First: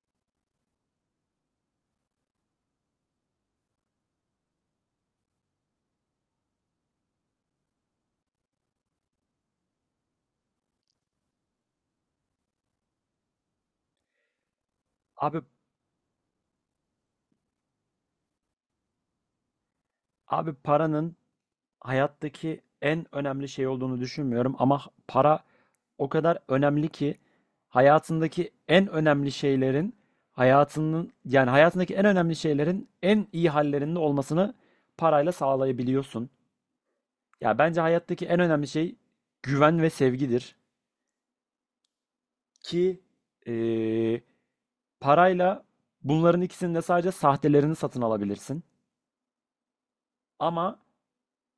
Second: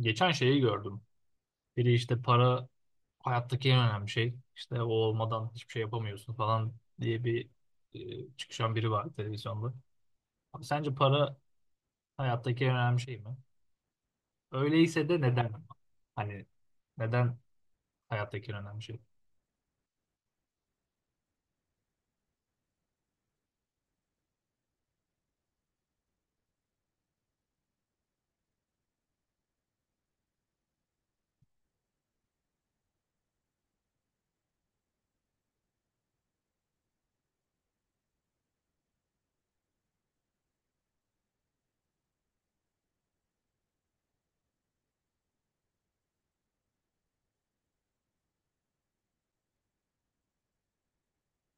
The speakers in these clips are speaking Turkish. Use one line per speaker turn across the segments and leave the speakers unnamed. Geçen şeyi gördüm. Biri işte para hayattaki en önemli şey. İşte o olmadan hiçbir şey yapamıyorsun falan diye bir çıkışan biri var televizyonda. Abi sence para hayattaki en önemli şey mi? Öyleyse de
Abi
neden? Hani neden hayattaki en önemli şey?
abi, paranın hayattaki en önemli şey olduğunu düşünmüyorum ama para o kadar önemli ki hayatındaki en önemli şeylerin hayatının yani hayatındaki en önemli şeylerin en iyi hallerinde olmasını parayla sağlayabiliyorsun. Ya bence hayattaki en önemli şey güven ve sevgidir ki eee, parayla bunların ikisinin de sadece sahtelerini satın alabilirsin. Ama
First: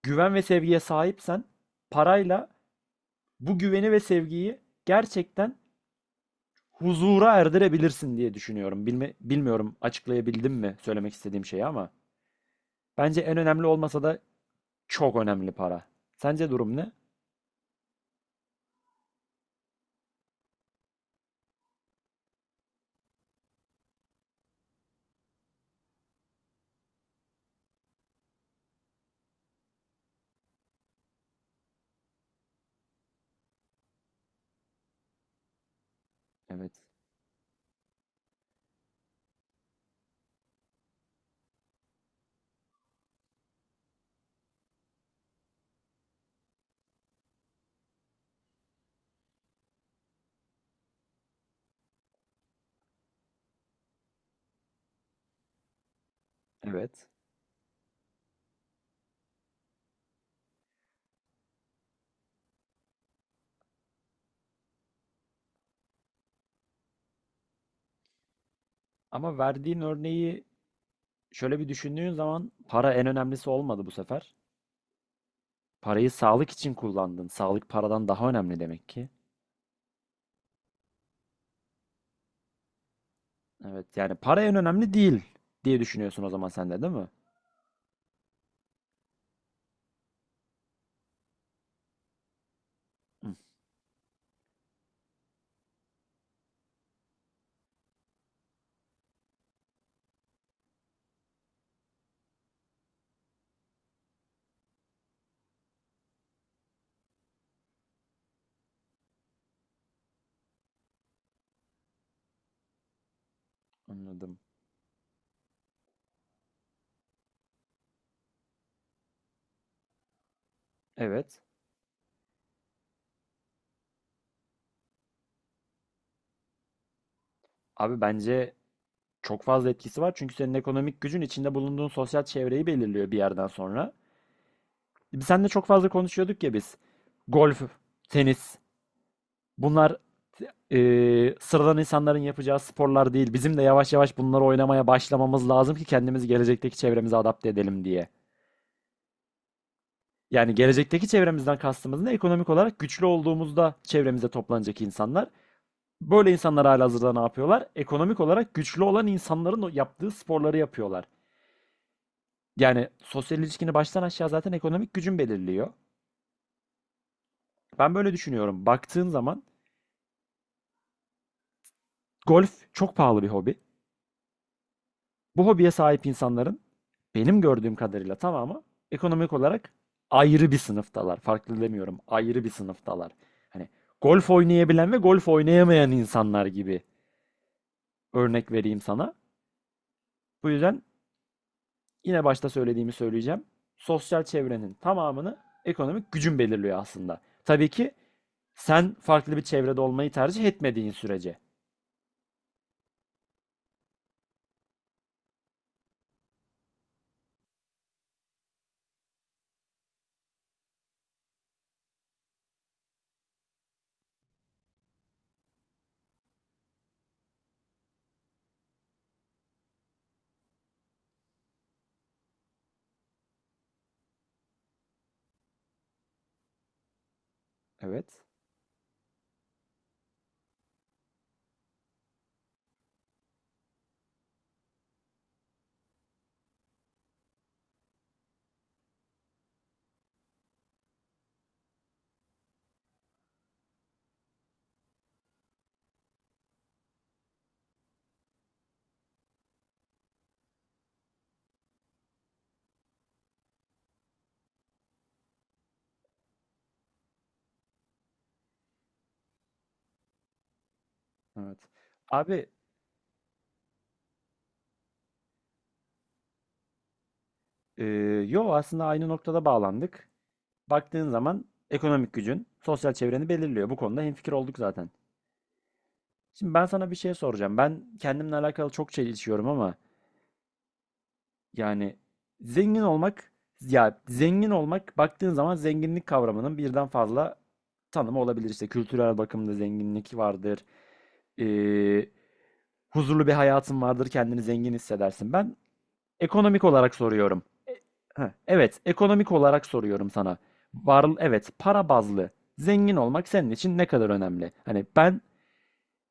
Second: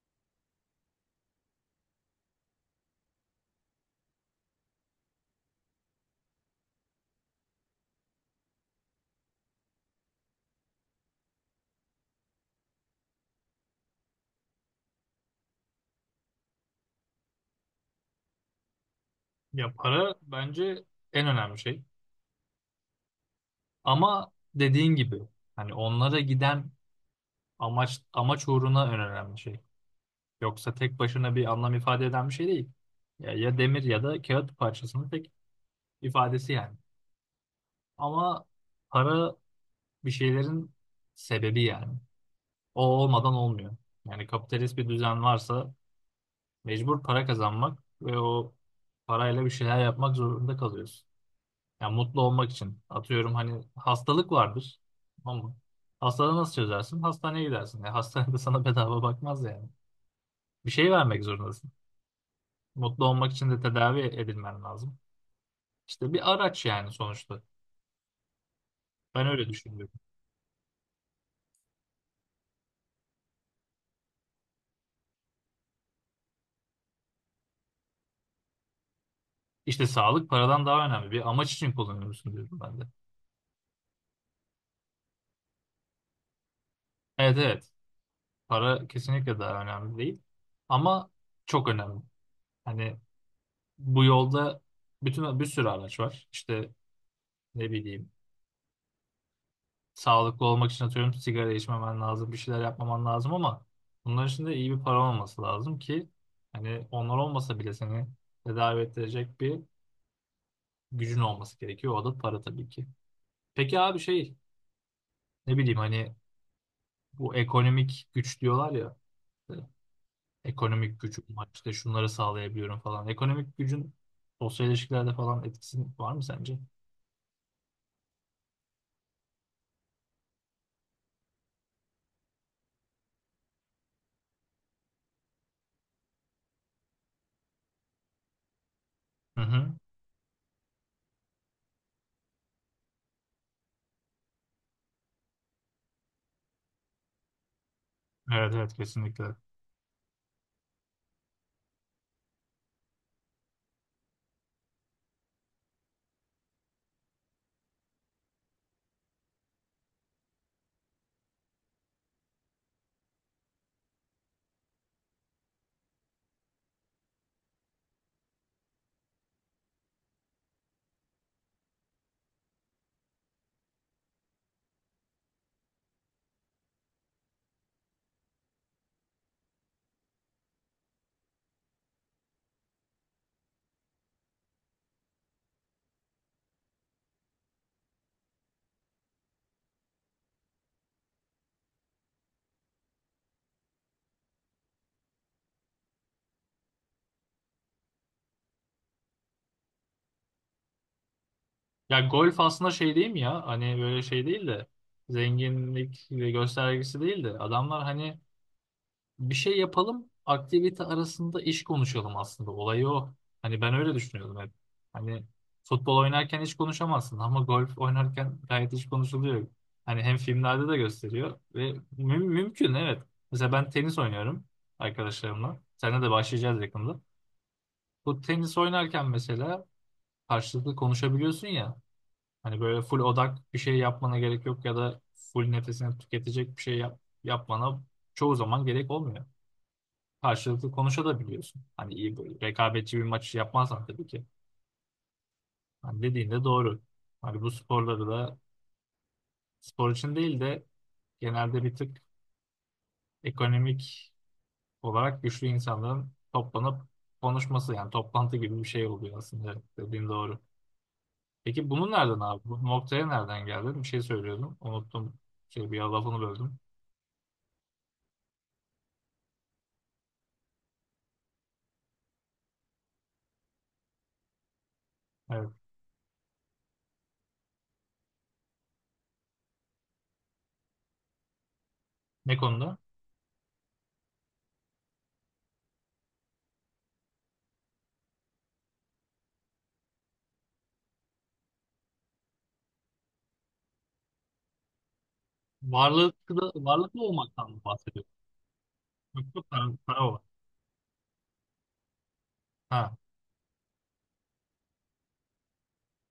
güven ve sevgiye sahipsen parayla bu güveni ve sevgiyi gerçekten huzura erdirebilirsin diye düşünüyorum. Bilmiyorum açıklayabildim mi söylemek istediğim şeyi ama bence en önemli olmasa da çok önemli para. Sence durum ne?
Ya para bence en önemli şey. Ama dediğin gibi hani onlara giden amaç uğruna en önemli şey. Yoksa tek başına bir anlam ifade eden bir şey değil. Ya, ya demir ya da kağıt parçasının tek ifadesi yani.
Evet.
Ama para bir şeylerin sebebi yani. O olmadan olmuyor. Yani kapitalist bir düzen varsa mecbur para kazanmak ve o parayla bir şeyler yapmak zorunda kalıyorsun. Yani mutlu olmak için. Atıyorum hani hastalık vardır ama hastalığı nasıl çözersin?
Evet.
Hastaneye gidersin. Yani hastanede sana bedava bakmaz yani. Bir şey vermek zorundasın. Mutlu olmak için de tedavi edilmen lazım. İşte bir araç yani sonuçta. Ben
Ama
öyle
verdiğin
düşünüyorum.
örneği şöyle bir düşündüğün zaman para en önemlisi olmadı bu sefer. Parayı sağlık için kullandın. Sağlık paradan daha önemli demek ki.
İşte sağlık paradan daha önemli. Bir amaç için kullanıyorsun diyorum ben de.
Evet, yani para en önemli değil diye düşünüyorsun o zaman sen de, değil mi?
Evet evet. Para kesinlikle daha önemli değil. Ama çok önemli. Hani
Hı,
bu yolda bütün bir sürü araç var. İşte ne bileyim sağlıklı olmak için atıyorum sigara içmemen lazım, bir şeyler yapmaman lazım ama bunların için de iyi bir para olması lazım ki hani onlar olmasa bile seni tedavi ettirecek bir gücün olması gerekiyor. O da para tabii ki. Peki abi şey
anladım.
ne bileyim hani bu ekonomik güç diyorlar ya. İşte ekonomik gücüm
Evet.
var işte şunları sağlayabiliyorum falan. Ekonomik gücün sosyal ilişkilerde falan etkisi var mı sence?
Abi, bence çok fazla etkisi var çünkü senin ekonomik gücün içinde bulunduğun sosyal çevreyi belirliyor bir yerden sonra. Biz seninle çok fazla konuşuyorduk ya biz. Golf, tenis,
Hı hı.
bunlar sıradan insanların yapacağı sporlar değil. Bizim de yavaş yavaş bunları oynamaya başlamamız lazım ki kendimizi gelecekteki çevremize adapte edelim diye.
Evet evet kesinlikle.
Yani gelecekteki çevremizden kastımız ne? Ekonomik olarak güçlü olduğumuzda çevremize toplanacak insanlar. Böyle insanlar halihazırda ne yapıyorlar? Ekonomik olarak güçlü olan insanların o yaptığı sporları yapıyorlar. Yani sosyal ilişkini baştan aşağı zaten ekonomik gücün belirliyor. Ben böyle düşünüyorum. Baktığın zaman golf çok pahalı bir hobi. Bu hobiye sahip insanların benim gördüğüm kadarıyla tamamı ekonomik olarak ayrı bir sınıftalar. Farklı demiyorum. Ayrı bir sınıftalar. Hani golf oynayabilen ve golf oynayamayan insanlar gibi, örnek vereyim sana. Bu yüzden yine başta söylediğimi söyleyeceğim. Sosyal çevrenin tamamını ekonomik gücün belirliyor aslında. Tabii ki sen farklı bir çevrede olmayı tercih etmediğin sürece.
Ya golf aslında şey değil mi ya? Hani böyle şey değil de zenginlik ve göstergesi değil de adamlar hani bir şey yapalım. Aktivite arasında iş konuşalım aslında. Olayı o. Hani ben öyle düşünüyordum hep. Hani futbol oynarken hiç konuşamazsın ama golf oynarken gayet hiç konuşuluyor. Hani hem filmlerde de gösteriyor ve mümkün evet. Mesela ben tenis oynuyorum arkadaşlarımla. Seninle de başlayacağız yakında. Bu
Evet,
tenis oynarken mesela karşılıklı konuşabiliyorsun ya. Hani böyle full odak bir şey yapmana gerek yok ya da full nefesini tüketecek bir şey yapmana çoğu zaman gerek olmuyor karşılıklı konuşabiliyorsun. Hani iyi böyle rekabetçi bir maç yapmazsan tabii ki. Hani dediğin de doğru. Hani bu sporları da spor için değil de genelde bir tık ekonomik olarak güçlü insanların toplanıp konuşması yani toplantı gibi bir şey oluyor aslında dediğin doğru.
evet.
Peki bunun nereden abi?
Abi,
Bu noktaya nereden geldin? Bir şey söylüyordum. Unuttum. Şey bir lafını böldüm.
e, yo, aslında aynı noktada bağlandık. Baktığın zaman ekonomik gücün sosyal çevreni belirliyor. Bu konuda hemfikir olduk zaten.
Evet.
Şimdi ben sana bir şey soracağım. Ben kendimle alakalı çok çelişiyorum ama yani
Ne konuda?
zengin olmak zengin olmak, baktığın zaman zenginlik kavramının birden fazla tanımı olabilir. İşte kültürel bakımda zenginlik vardır. Ee, Huzurlu bir hayatın vardır. Kendini zengin hissedersin. Ben
Varlıklı,
ekonomik olarak
varlıklı
soruyorum.
olmaktan mı bahsediyorsun?
Heh, evet,
Yok
ekonomik
yok para,
olarak
para
soruyorum
olarak.
sana. Var, evet, para bazlı
Ha.
zengin olmak senin için ne kadar önemli? Hani ben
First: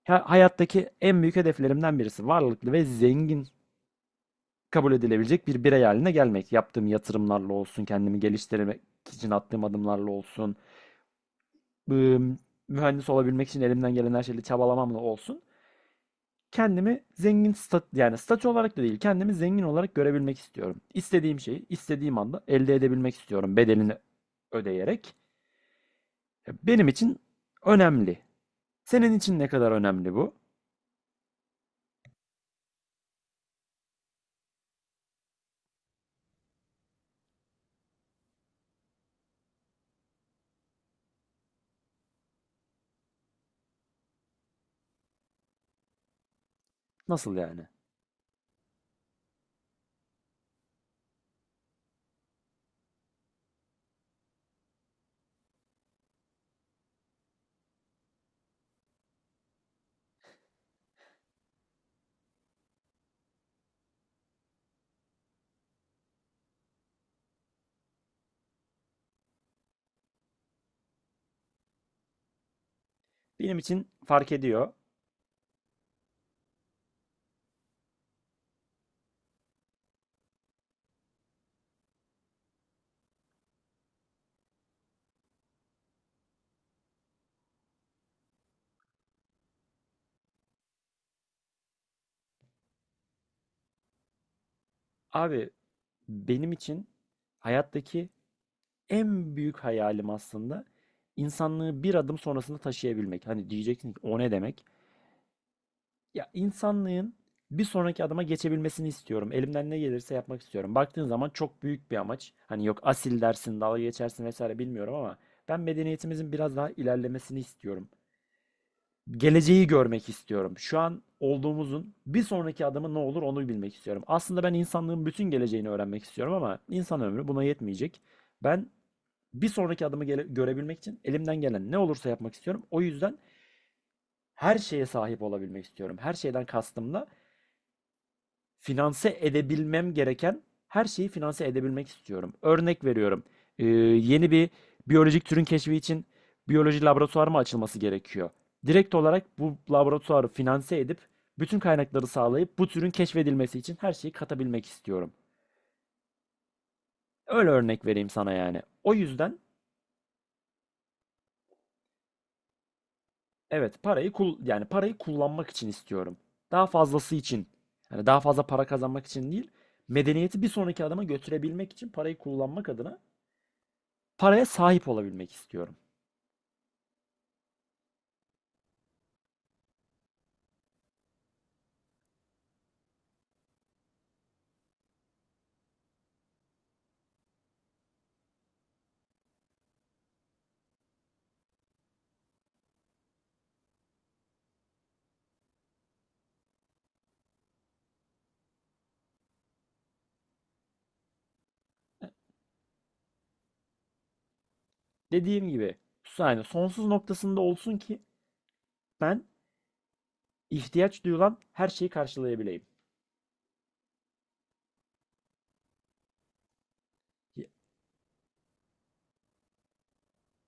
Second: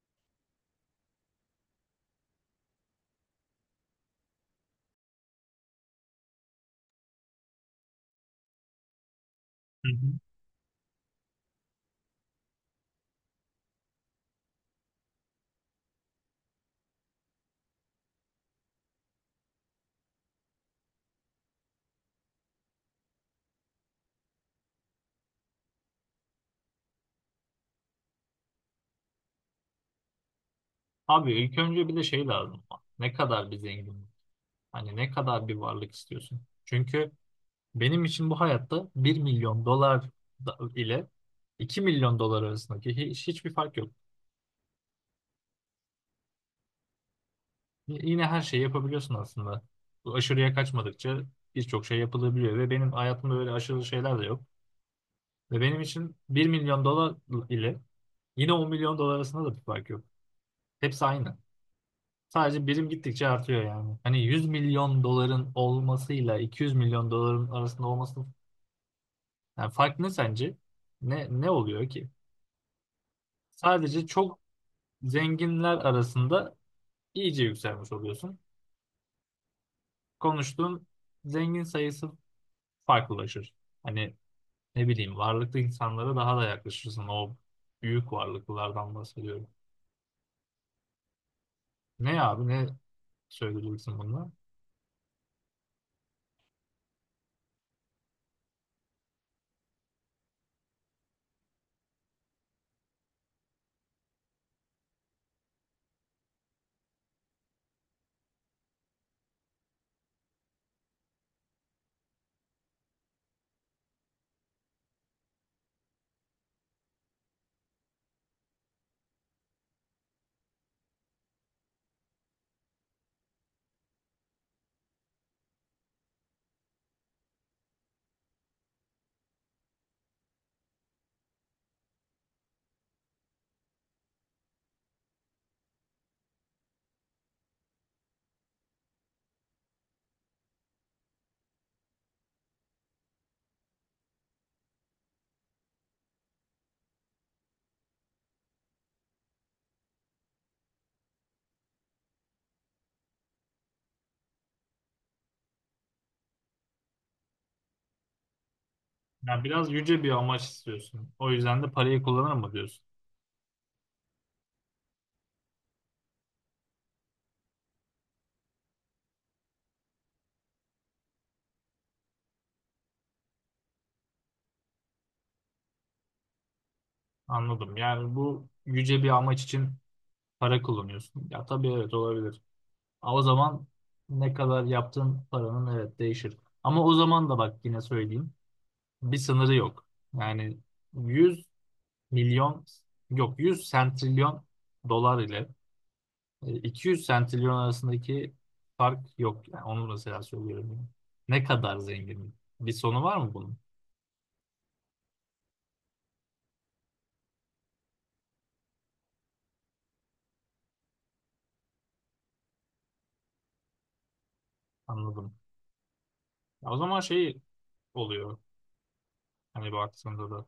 hayattaki en büyük hedeflerimden birisi varlıklı ve zengin kabul edilebilecek bir birey haline gelmek. Yaptığım yatırımlarla olsun, kendimi geliştirmek için attığım
Hı hı.
adımlarla olsun, ım, mühendis olabilmek için elimden gelen her şeyle çabalamamla olsun. Kendimi zengin stat yani statü olarak da değil, kendimi zengin olarak görebilmek istiyorum. İstediğim şeyi istediğim anda elde edebilmek istiyorum, bedelini ödeyerek. Benim için önemli. Senin için ne kadar önemli bu?
Abi ilk önce bir de şey lazım. Ne kadar bir zenginlik? Hani ne kadar bir varlık istiyorsun? Çünkü benim için bu hayatta 1 milyon dolar ile 2 milyon dolar arasındaki hiçbir fark yok.
Nasıl yani?
Yine her şeyi yapabiliyorsun aslında. Bu aşırıya kaçmadıkça birçok şey yapılabiliyor ve benim hayatımda öyle aşırı şeyler de yok. Ve benim için 1 milyon dolar ile yine 10 milyon dolar arasında da bir fark yok. Hepsi aynı. Sadece birim gittikçe artıyor yani. Hani 100 milyon doların olmasıyla 200 milyon doların arasında olması yani fark ne sence? Ne oluyor ki?
Benim için
Sadece
fark
çok
ediyor.
zenginler arasında iyice yükselmiş oluyorsun. Konuştuğun zengin sayısı farklılaşır. Hani ne bileyim varlıklı insanlara daha da yaklaşırsın. O büyük varlıklılardan bahsediyorum. Ne abi ne söyleyeceksin bununla?
Abi, benim için hayattaki en büyük hayalim aslında insanlığı bir adım sonrasında taşıyabilmek. Hani diyeceksin ki o ne demek? Ya, insanlığın bir sonraki adıma geçebilmesini istiyorum. Elimden ne gelirse yapmak istiyorum. Baktığın zaman çok büyük bir amaç. Hani yok asil dersin, dalga geçersin vesaire bilmiyorum ama ben medeniyetimizin biraz daha ilerlemesini istiyorum, geleceği görmek istiyorum. Şu an olduğumuzun bir sonraki adımı ne olur onu bilmek istiyorum. Aslında ben insanlığın bütün geleceğini öğrenmek istiyorum ama insan ömrü buna yetmeyecek. Ben bir sonraki adımı görebilmek için elimden gelen ne olursa yapmak istiyorum. O yüzden her şeye sahip olabilmek istiyorum. Her şeyden kastımla, finanse edebilmem gereken her şeyi finanse edebilmek istiyorum. Örnek veriyorum. Yeni bir biyolojik türün keşfi için biyoloji laboratuvarı mı açılması gerekiyor? Direkt olarak bu laboratuvarı finanse edip bütün kaynakları sağlayıp bu türün keşfedilmesi için her şeyi katabilmek istiyorum. Öyle örnek vereyim sana yani. O yüzden
Yani biraz yüce bir amaç istiyorsun. O yüzden de parayı kullanır mı diyorsun?
evet, parayı kullanmak için istiyorum. Daha fazlası için. Yani daha fazla para kazanmak için değil, medeniyeti bir sonraki adıma götürebilmek için parayı kullanmak adına paraya sahip olabilmek istiyorum.
Anladım. Yani bu yüce bir amaç için para kullanıyorsun. Ya tabii evet olabilir. Ama o zaman ne kadar yaptığın paranın evet değişir. Ama o zaman da bak yine söyleyeyim. Bir sınırı yok. Yani 100 milyon yok 100 sentrilyon dolar ile 200 sentrilyon arasındaki fark yok. Yani onu mesela söylüyorum. Yani. Ne kadar zengin? Bir sonu var mı bunun?
Dediğim gibi, yani sonsuz noktasında olsun ki ben ihtiyaç duyulan her şeyi karşılayabileyim.
Anladım. Ya o zaman şey
Y-
oluyor. Hani baktığında da.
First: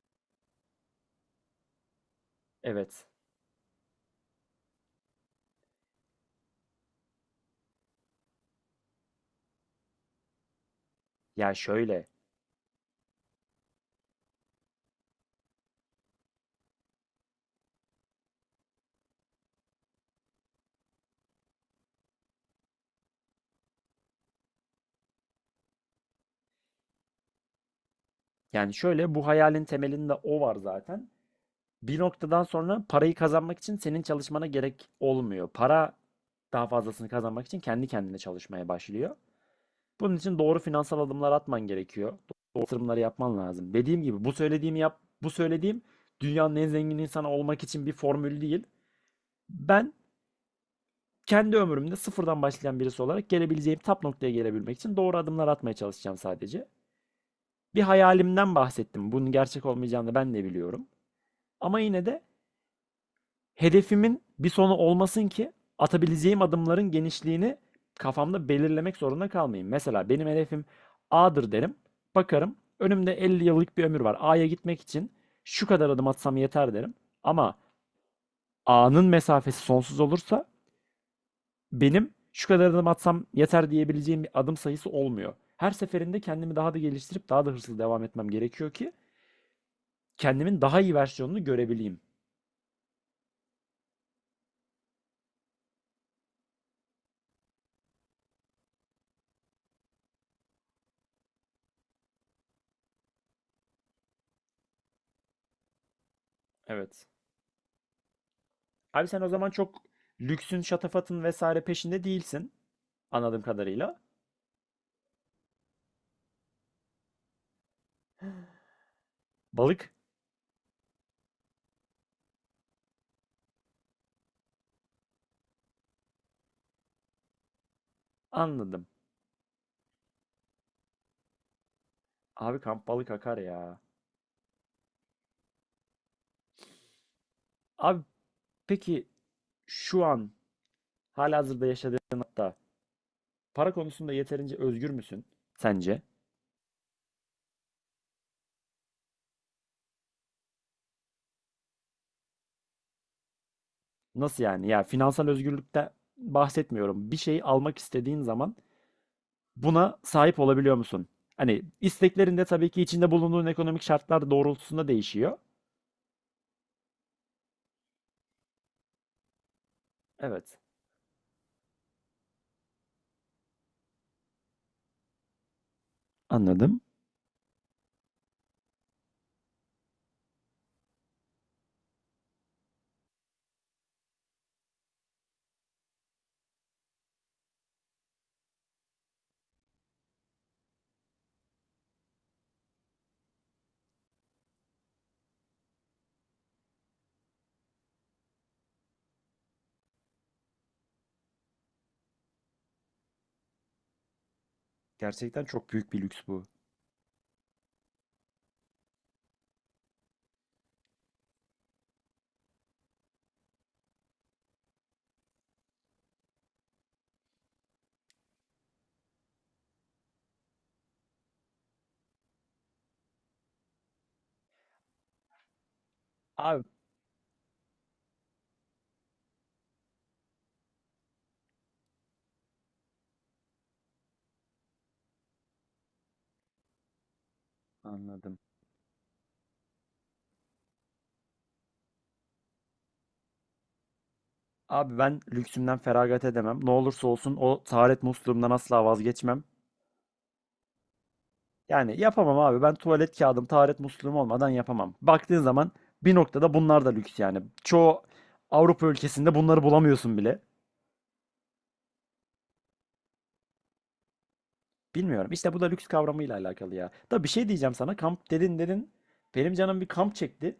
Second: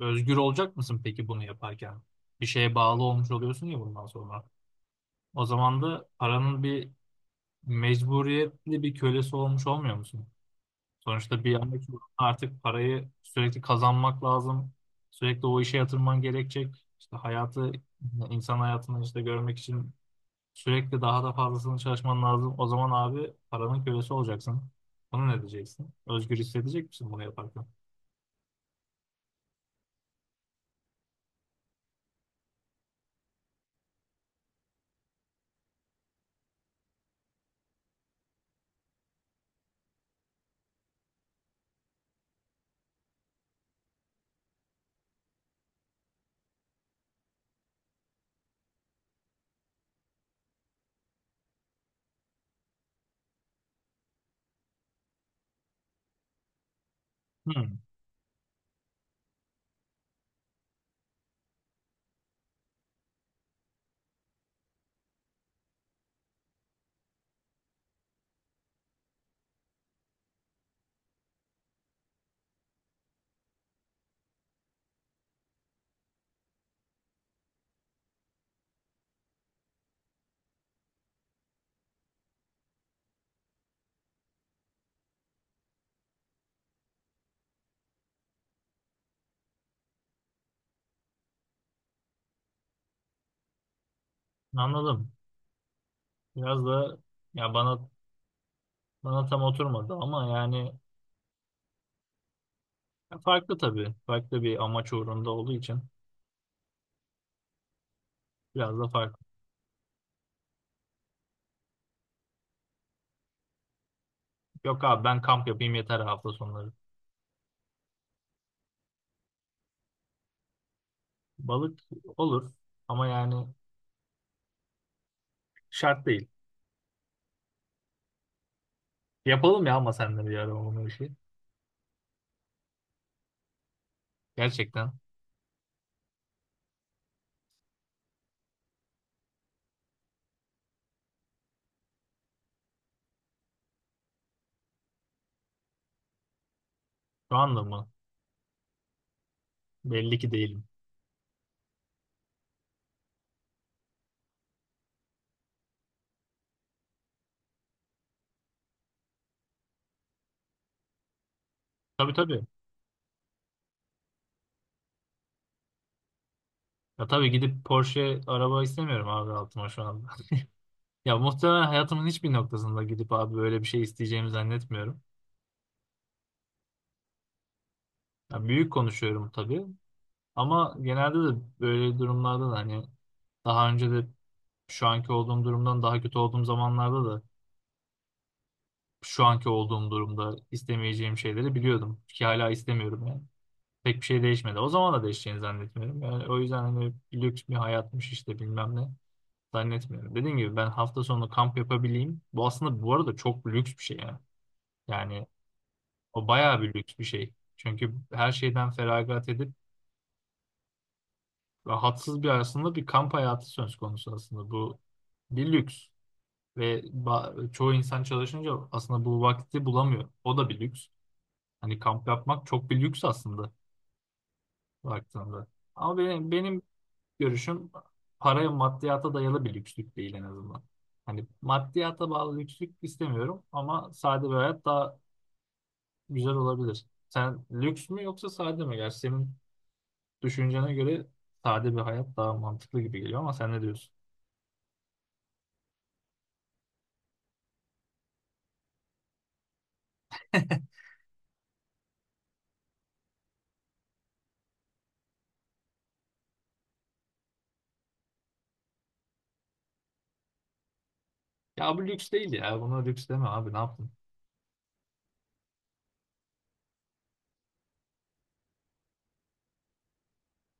Özgür olacak mısın peki bunu yaparken? Bir şeye bağlı
Evet.
olmuş oluyorsun ya bundan sonra. O zaman da paranın bir mecburiyetli bir kölesi olmuş olmuyor musun? Sonuçta bir
Ya
yanda
şöyle.
artık parayı sürekli kazanmak lazım. Sürekli o işe yatırman gerekecek. İşte hayatı, insan hayatını işte görmek için sürekli daha da fazlasını çalışman lazım. O zaman abi paranın kölesi olacaksın. Bunu ne diyeceksin? Özgür hissedecek misin bunu yaparken?
Yani şöyle, bu hayalin temelinde o var zaten. Bir noktadan sonra parayı kazanmak için senin çalışmana gerek olmuyor. Para daha fazlasını kazanmak için kendi kendine çalışmaya başlıyor. Bunun için doğru finansal adımlar atman gerekiyor. Doğru yatırımları yapman lazım. Dediğim gibi bu söylediğimi yap, bu söylediğim dünyanın en zengin insanı olmak için bir formül değil. Ben kendi ömrümde sıfırdan başlayan birisi olarak gelebileceğim tap noktaya gelebilmek için doğru adımlar atmaya çalışacağım sadece. Bir
Hmm,
hayalimden bahsettim. Bunun gerçek olmayacağını ben de biliyorum. Ama yine de hedefimin bir sonu olmasın ki atabileceğim adımların genişliğini kafamda belirlemek zorunda kalmayayım. Mesela benim hedefim A'dır derim. Bakarım önümde 50 yıllık bir ömür var. A'ya gitmek için şu kadar adım atsam yeter derim. Ama A'nın mesafesi sonsuz olursa benim şu kadar adım atsam yeter diyebileceğim bir adım sayısı olmuyor. Her seferinde kendimi daha da geliştirip daha da hırslı devam etmem gerekiyor ki kendimin daha iyi versiyonunu görebileyim.
anladım. Biraz da ya bana bana tam oturmadı ama yani ya farklı tabii. Farklı bir amaç uğrunda olduğu için
Evet.
biraz da
Abi sen
farklı.
o zaman çok lüksün, şatafatın vesaire peşinde değilsin. Anladığım kadarıyla.
Yok abi ben kamp yapayım yeter hafta sonları.
Balık?
Balık olur ama yani şart değil.
Anladım.
Yapalım ya ama sen de bir ara onu işi.
Abi kamp balık akar ya.
Gerçekten.
Abi peki şu an halihazırda yaşadığın hatta para konusunda yeterince özgür müsün sence?
Şu anda mı? Belli ki değilim.
Nasıl yani? Ya finansal özgürlükten bahsetmiyorum. Bir şey almak istediğin zaman buna sahip olabiliyor musun? Hani
Tabii
isteklerinde
tabii.
tabii ki içinde bulunduğun ekonomik şartlar doğrultusunda değişiyor.
Ya tabii gidip Porsche araba istemiyorum abi altıma şu anda.
Evet.
Ya muhtemelen hayatımın hiçbir noktasında gidip abi böyle bir şey isteyeceğimi zannetmiyorum.
Anladım.
Ya büyük konuşuyorum tabii. Ama genelde de böyle durumlarda da hani daha önce de şu anki olduğum durumdan daha kötü olduğum zamanlarda da şu anki olduğum durumda istemeyeceğim şeyleri biliyordum ki hala istemiyorum yani. Pek bir şey değişmedi. O zaman da değişeceğini zannetmiyorum. Yani o yüzden hani lüks bir hayatmış işte bilmem ne zannetmiyorum. Dediğim gibi ben hafta sonu kamp yapabileyim. Bu aslında bu arada çok lüks bir şey yani. Yani
Gerçekten çok büyük bir lüks
o
bu.
bayağı bir lüks bir şey. Çünkü her şeyden feragat edip rahatsız bir aslında bir kamp hayatı söz konusu aslında. Bu bir lüks ve çoğu insan çalışınca aslında bu vakti bulamıyor. O da bir lüks. Hani kamp yapmak çok bir lüks aslında baktığında. Ama benim
Abi
görüşüm paraya maddiyata dayalı bir lükslük değil en azından. Hani maddiyata bağlı lükslük istemiyorum ama sade bir hayat daha güzel olabilir. Sen lüks mü yoksa
anladım.
sade mi? Gerçi senin düşüncene göre sade bir hayat daha mantıklı gibi geliyor ama sen ne diyorsun?
Abi ben lüksümden feragat edemem. Ne olursa olsun o taharet musluğumdan asla vazgeçmem. Yani yapamam abi. Ben tuvalet kağıdım, taharet musluğum olmadan yapamam. Baktığın zaman bir noktada bunlar da lüks yani. Çoğu Avrupa ülkesinde bunları bulamıyorsun bile.
Ya bu lüks değil ya. Buna lüks deme abi ne yaptın?
Bilmiyorum. İşte bu da lüks kavramıyla alakalı ya. Da bir şey diyeceğim sana. Kamp dedin. Benim canım bir kamp çekti.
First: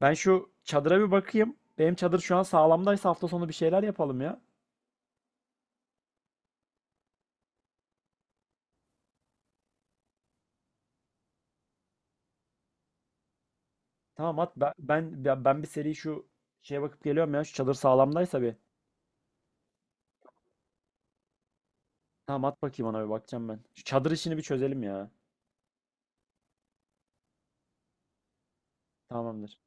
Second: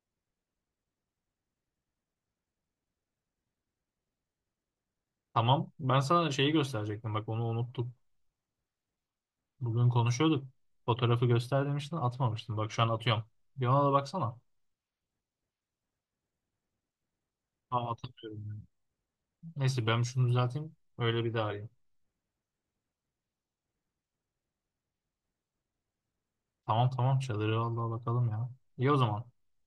Ben şu çadıra bir bakayım. Benim çadır şu an sağlamdaysa hafta sonu bir şeyler yapalım ya.
Tamam. Ben sana şeyi gösterecektim. Bak onu unuttum. Bugün konuşuyorduk. Fotoğrafı göster demiştin atmamıştın. Bak şu an atıyorum. Bir ona da baksana.
Tamam, at. Ben bir seri şu şeye bakıp geliyorum ya. Şu çadır
Aa
sağlamdaysa
atamıyorum ya.
bir.
Neyse ben şunu düzelteyim. Öyle bir daha arayayım.
Tamam at, bakayım, ona bir bakacağım ben. Şu çadır işini bir çözelim ya.
Tamam tamam çadırı vallahi bakalım ya. İyi o zaman.
Tamamdır.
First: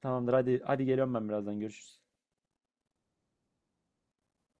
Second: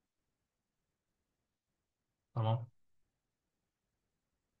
Tamamdır, hadi hadi, geliyorum ben, birazdan görüşürüz.
Tamam.